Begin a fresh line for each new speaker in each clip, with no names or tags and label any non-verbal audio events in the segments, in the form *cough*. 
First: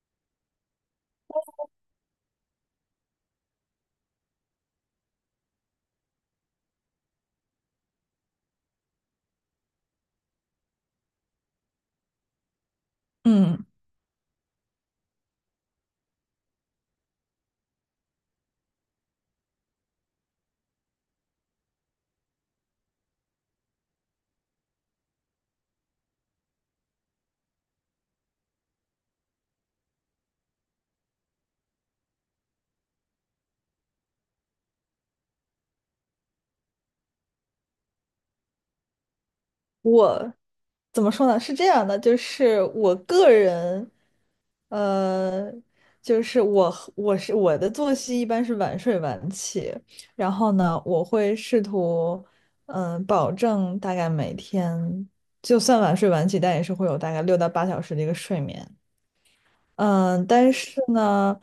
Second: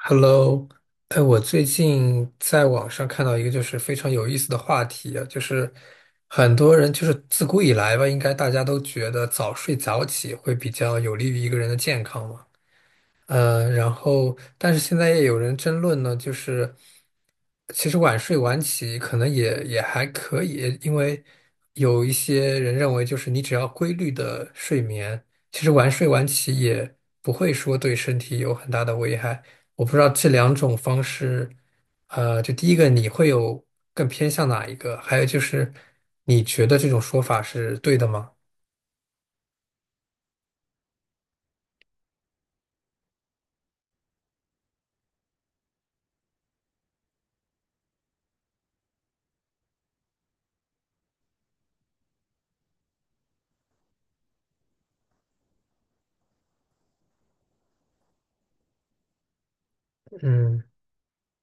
Hello，哎，我最近在网上看到一个就是非常有意思的话题啊，就是很多人就是自古以来吧，应该大家都觉得早睡早起会比较有利于一个人的健康嘛。
嗯
然后但是现在也有人争论呢，就是其实晚睡晚起可能也还可以，因为有一些人认为，就是你只要规律的睡眠，其实晚睡晚起也不会说对身体有很大的危害。我不知道这两种方式，就第一个你会有更偏向哪一个？还有就是你觉得这种说法是对的吗？
我怎么说呢？是这样的，就是我个人，呃，就是我和我是我的作息一般是晚睡晚起。然后呢，我会试图，保证大概每天，就算晚睡晚起，但也是会有大概6到8小时的一个睡眠。嗯，但
嗯
是呢，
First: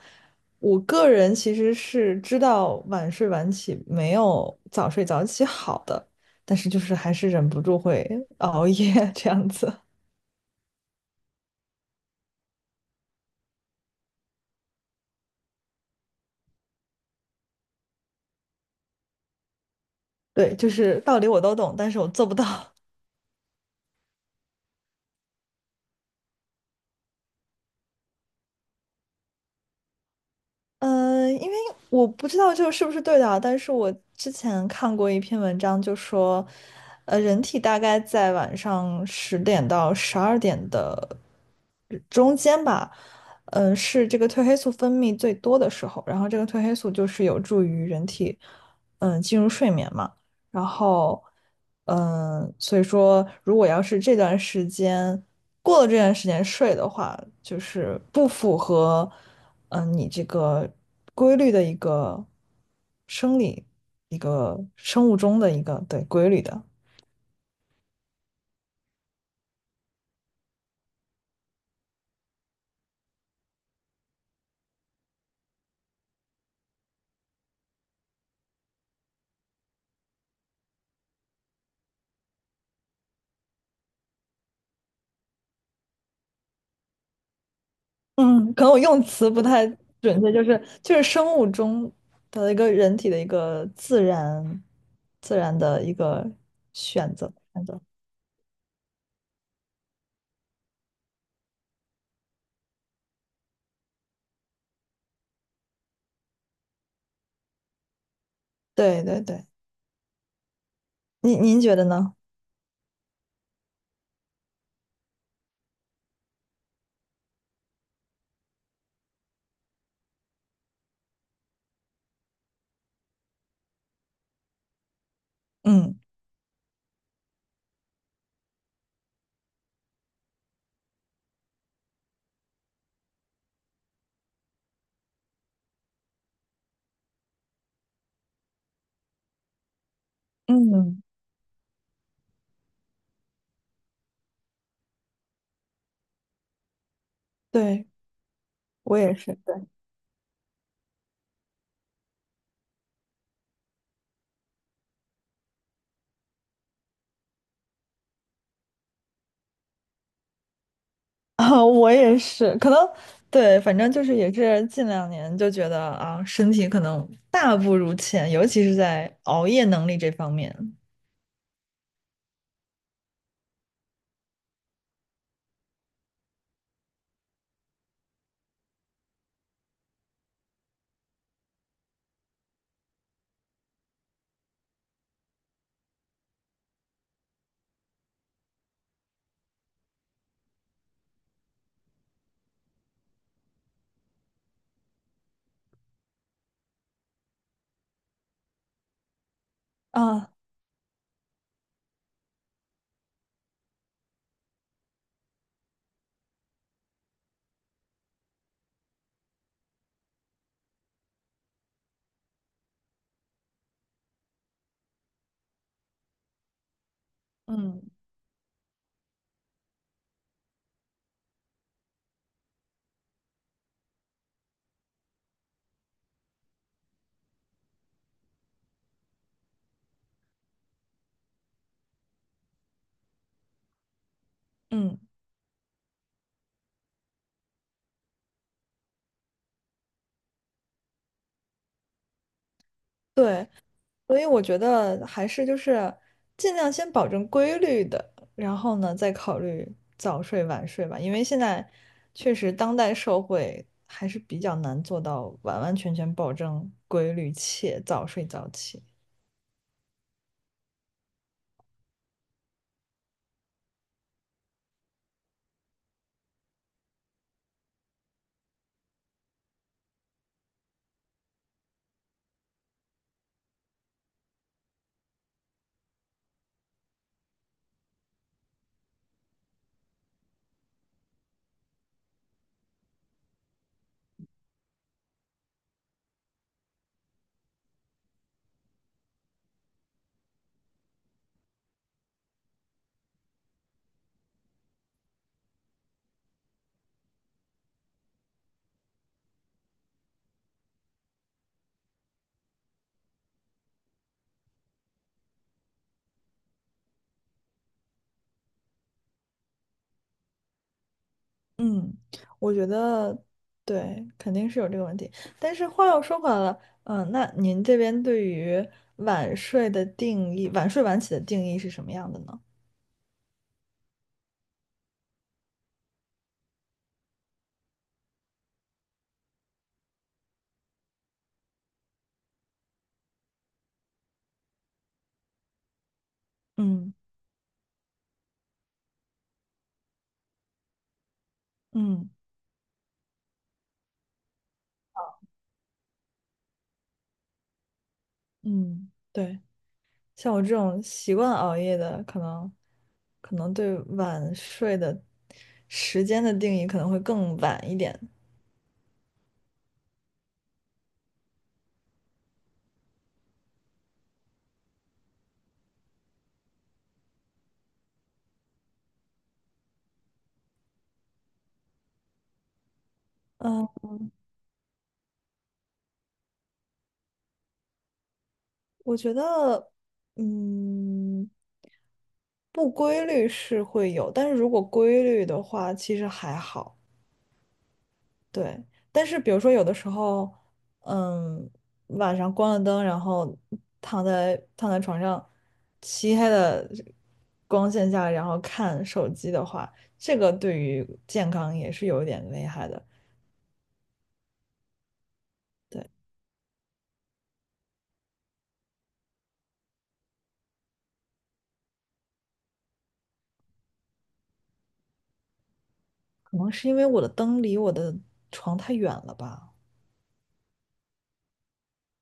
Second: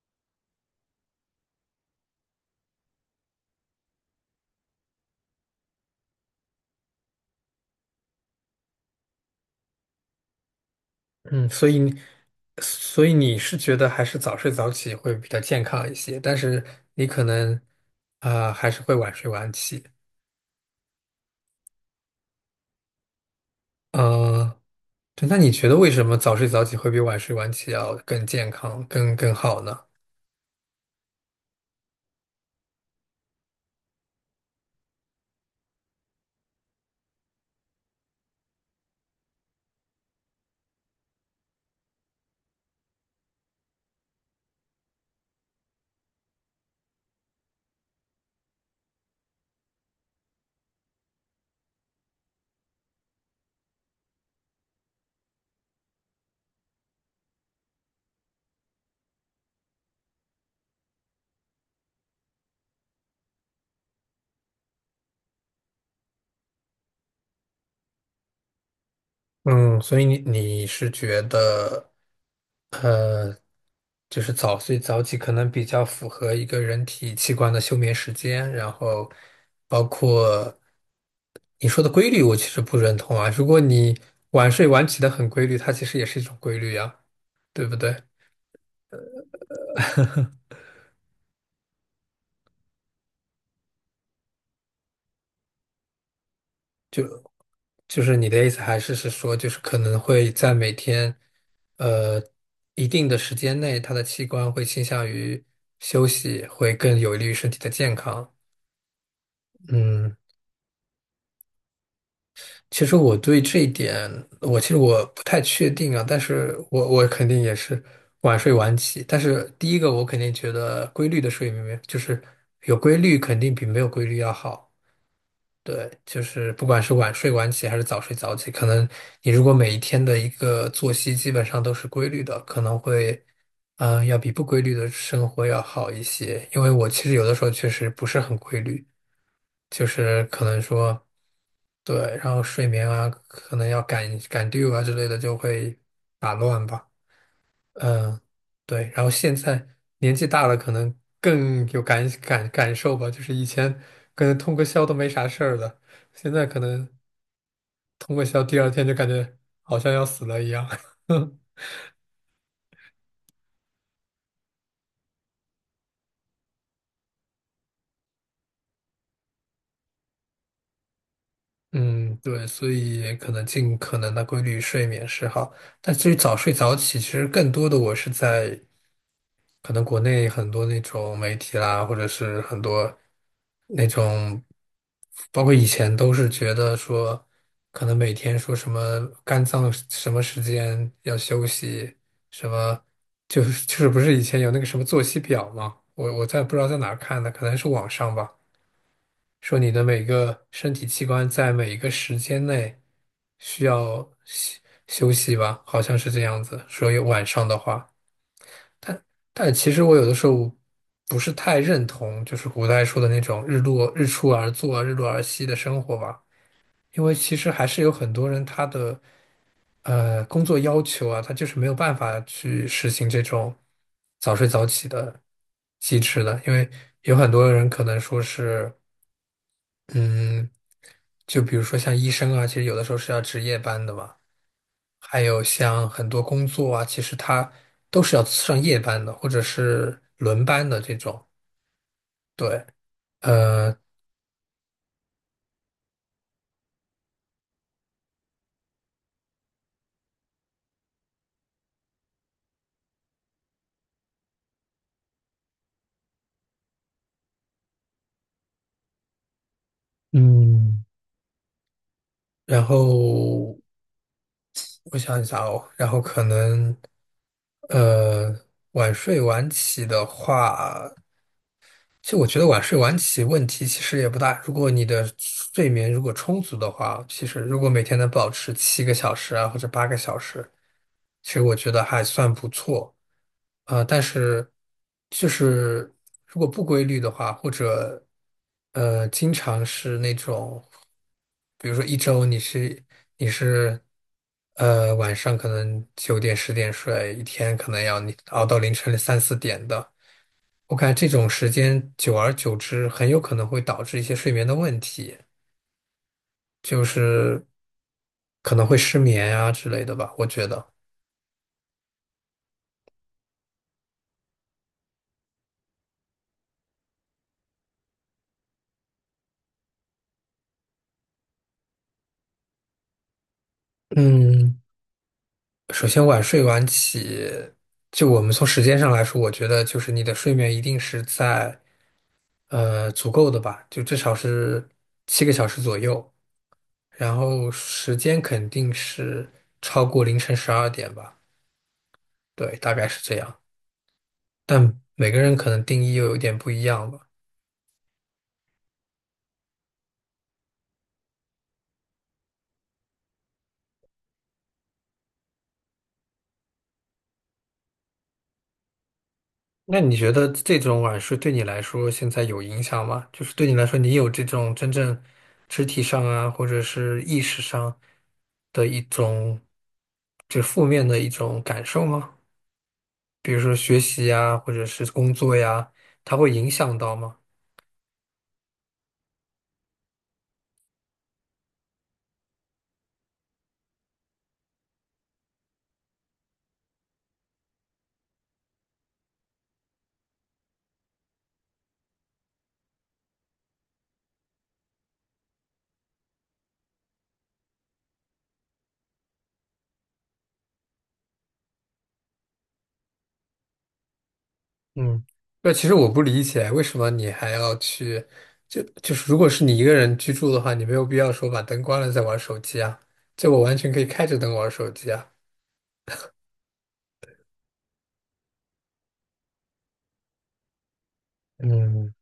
我个人其实是知道晚睡晚起没有早睡早起好的，但是就是还是忍不住会熬夜 *laughs* 这样子。
嗯，所以你是觉得还是早睡早起会比较健康一些，但是你可能啊、还是会晚睡晚起。
对，就是道理我都懂，但是我做不到。
嗯、对，那你觉得为什么早睡早起会比晚睡晚起要更健康、更好呢？
嗯，因为我不知道这个是不是对的啊，但是我之前看过一篇文章，就说，人体大概在晚上10点到12点的中间吧，是这个褪黑素分泌最多的时候。然后这个褪黑素就是有助于人体，进入睡眠嘛。然后，所以说，如果要是这段时间过了这段时间睡的话，就是不符合，你这个规律的一个生理、一个生物钟的一个对规律的。
嗯，所以你是觉得，呃，就是早睡早起可能比较符合一个人体器官的休眠时间，然后包括你说的规律，我其实不认同啊。如果你晚睡晚起的很规律，它其实也是一种规律呀，对不对？
嗯，可能我用词不太准确，就
*laughs*
是就是生物钟的一个人体的一个自然的一个选择。
就是你的意思还是说，就是可能会在每天，呃，一定的时间内，它的器官会倾向于休息，会更有利于身体的健康。
对对对，
嗯，
您觉得呢？
其实我对这一点，我其实我不太确定啊，但是我肯定也是晚睡晚起。但是第一个，我肯定觉得规律的睡眠就是有规律，肯定比没有规律要好。对，
嗯
就是不管是晚睡晚起还是早睡早起，可能你如果每一天的一个作息基本上都是规律的，可能会，要比不规律的生活要好一些。因为我其实有的时候确实不是很规律，就是可能说，
嗯。
对，然后睡眠啊，可能要赶赶 due 啊之类的，就会打乱吧。
对，
嗯，对，
我
然后
也是，
现
对，
在年纪大了，可能更有感受吧。就是以前可能通个宵都没啥事儿的，现在可能通个宵，第二天就感觉好像要死了一样。
*laughs*
*laughs*
啊，我也是，可能对，反正就是也是近2年就觉得啊，身体可能大不如前，尤其是在熬夜能力这方面
嗯，对，所以可能尽可能的规律睡眠是好，但至于早睡早起，其实更多的我是在可能国内很多那种媒体啦，或者是很多那种，包括以前都是觉得说，可能每天说什么肝脏什么时间要休息，什么就是不是以前有那个什么作息表吗？我在不知道在哪儿看的，可能是网上吧，说你的每
啊。
个身体器官在每一个时间内需要休息吧，好像是这样子，所以晚上的话。但其实我有的时候不是太认同，就是古代说的那种日落日出而作，日落而息的生活吧，因为其实还是
嗯
有很多人他的工作要求啊，他就是没有办法去实行这种早睡早起的机制的，因为有很多人可能说是嗯，就比如说像医生啊，其实有的时候是要值夜班的嘛，
嗯，
还有像很多工作啊，其实他都是要上夜班的，或者是轮班的这种。对，
对，
呃，
所以我觉得还是就是尽量先保证规律的，然后呢再考虑早睡晚睡吧。因为现在确实当代社会还是比较难做到完完全全保证规律且早睡早起。
嗯，然后我想一下哦，然后可能，呃，晚睡晚起的话。其实我觉得晚睡晚起问题其实也不大，如果你的睡眠如果充足的话，其实如果每天能保持七个小时啊或者八个小时，其实我觉得还算不错。但是就是如果不规律的话，或者经常是那种，比如说一周你是晚上可能9点10点睡，一天可能要你熬到凌晨3、4点的。我感觉这种时间久而久之，很有可能会导致一些睡眠的问题，就是可能会失眠呀、之类的吧。我觉得，
嗯，我觉得对，肯定是有这个问题。但是话又说回来了，那您这边对于晚睡的定义，晚睡晚起的定义是什么样的呢？
嗯，首先晚睡晚起，就我们从时间上来说，我觉得就是你的睡眠一定是在足够的吧，就至少是七个小时左右，
嗯
然后时间肯定是超过凌晨12点吧，
嗯
对，大概是这样。但每个人可能定义又有点不一样吧。
嗯，对，像我这种习惯熬夜的，可能对晚睡的时间的定义可能会更晚一点。
那你觉得这种晚睡对你来说现在有影响吗？就是对你来说，你有这种真正肢体上啊，或者是意识上的一种，就负面的一种感受吗？比如说
嗯，
学习呀，或者是工作呀，它会影响到吗？
我觉得，嗯，不规律是会有，但是如果规律的话，其实还好。对，但是比如说有的时候，嗯，晚上关了灯，然后躺在床上，漆黑的光线下，然后看手机的话，这个对于健康也是有一点危害的。
嗯，那其实我
对，
不理解，为什么你还要去，就是如果是你一个人居住的话，你没有必要说把灯关了再玩手机啊，就我完全可以开着灯玩手机啊。
可能是因为我的灯离我的床太远了吧。
嗯，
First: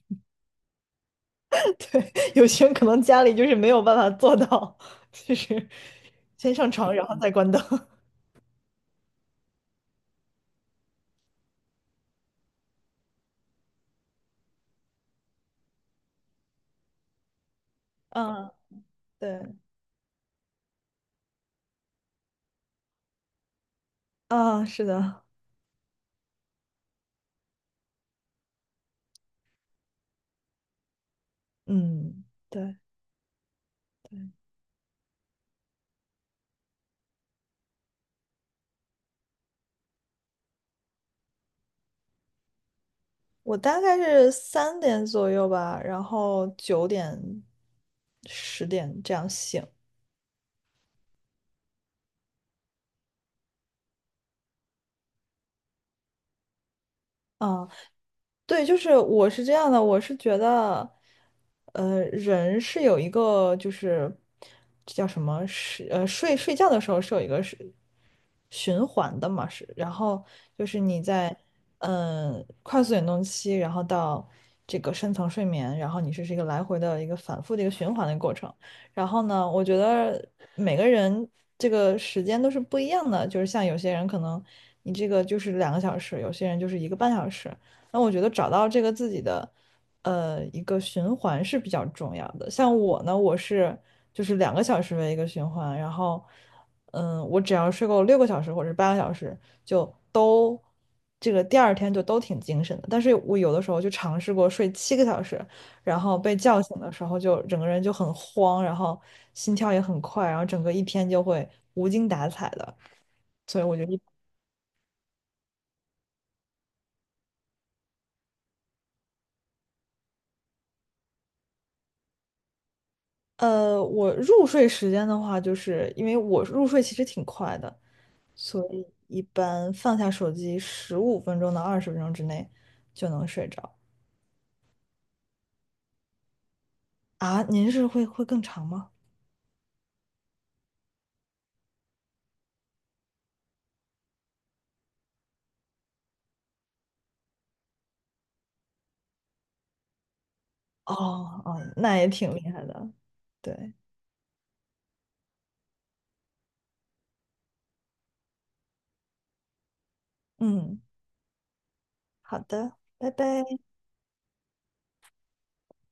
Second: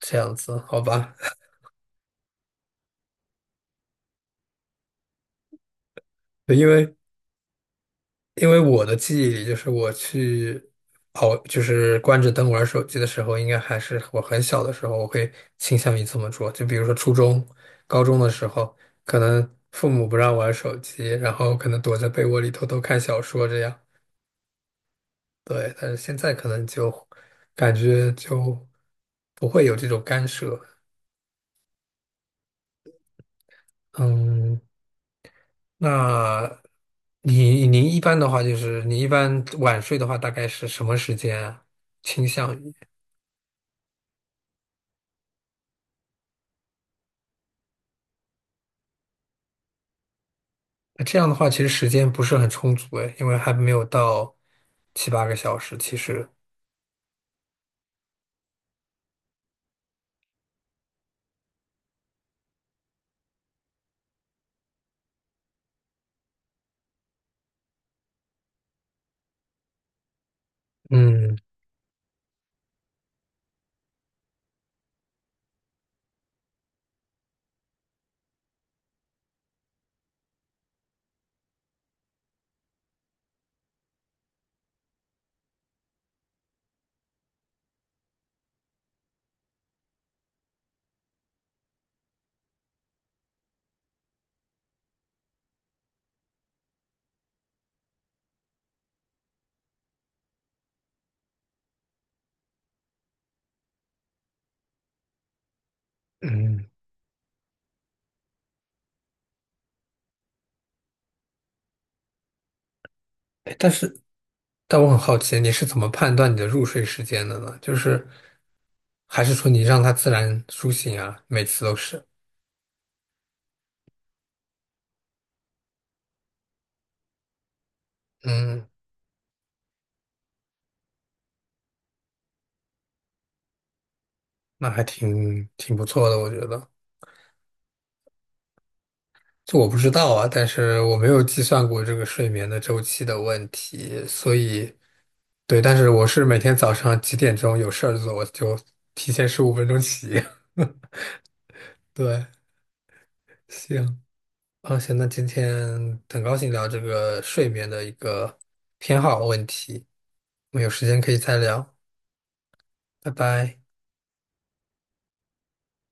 这样子，好吧。
*laughs* 有些人可能家里就是没有办法做到，*laughs* 就是先
对，因
上床，
为
然后再关灯。*laughs*
因为我的记忆里，就是我去熬，就是关着灯玩手机的时候，应该还是我很小的时候，我会倾向于这么做。就比如说初中、高中的时
嗯，
候，可
对，
能父母不让玩手机，然后可能躲在被窝里偷偷看小说这样。
啊，是的，
对，但是现在可能就感觉就不会有这种干涉。
嗯，对。对。
嗯，那您一般的话，就是你一般晚睡的话，大概是什么时间啊倾向于？
我大概是3点左右吧，然后9点、10点这样醒。
那这样的话，其实时间不是很充足诶，因为还没有到7、8个小时。其实，
啊，对，就是我是这样的，我是觉得，人是有一个，就是，这叫什么，是睡觉的时候是有一个是循环的嘛。是然后就是你在
嗯
快速眼动期，然后到这个深层睡眠，然后你这是一个来回的一个反复的一个循环的过程。然后呢，我觉得每个人这个时间都是不一样的，就是像有些人可能你这个就是两个小时，有些人就是1个半小时。那我觉得找到这个自己的一个循环是比较重要的。像我呢，我是就是两个小时为一个循环，然后我只要睡够6个小时或者是8个小时，就都这个第二天就都挺精神的。但是我有的时候就尝试过睡7个小时，然后被叫
嗯，
醒的时候就整个人就很慌，然后心跳也很快，然后整个一天就会无精打采的。
诶
所以
但
我就
是，
一。
但我很好奇，你是怎么判断你的入睡时间的呢？就是还是说你让它自然苏醒啊？每次都是，
我入睡时间的话，就是因为我入睡其实挺快的，所
嗯，
以一般放下手机15分钟到20分钟之内就能睡着
那还挺不错的，我觉得。
啊。您是会更长吗？
这我不知道啊，但是我没有计算过这个睡眠的周期的问题，所以对，但是我是每天早上几点钟有事儿做，我就提前15分钟起。
哦哦，
*laughs*
那也
对，
挺厉害的。对，
行，啊，行，那今天很高兴聊这个睡眠的一个偏好问题，我们有
嗯，
时间可以再聊，
好的，
拜
拜拜。
拜。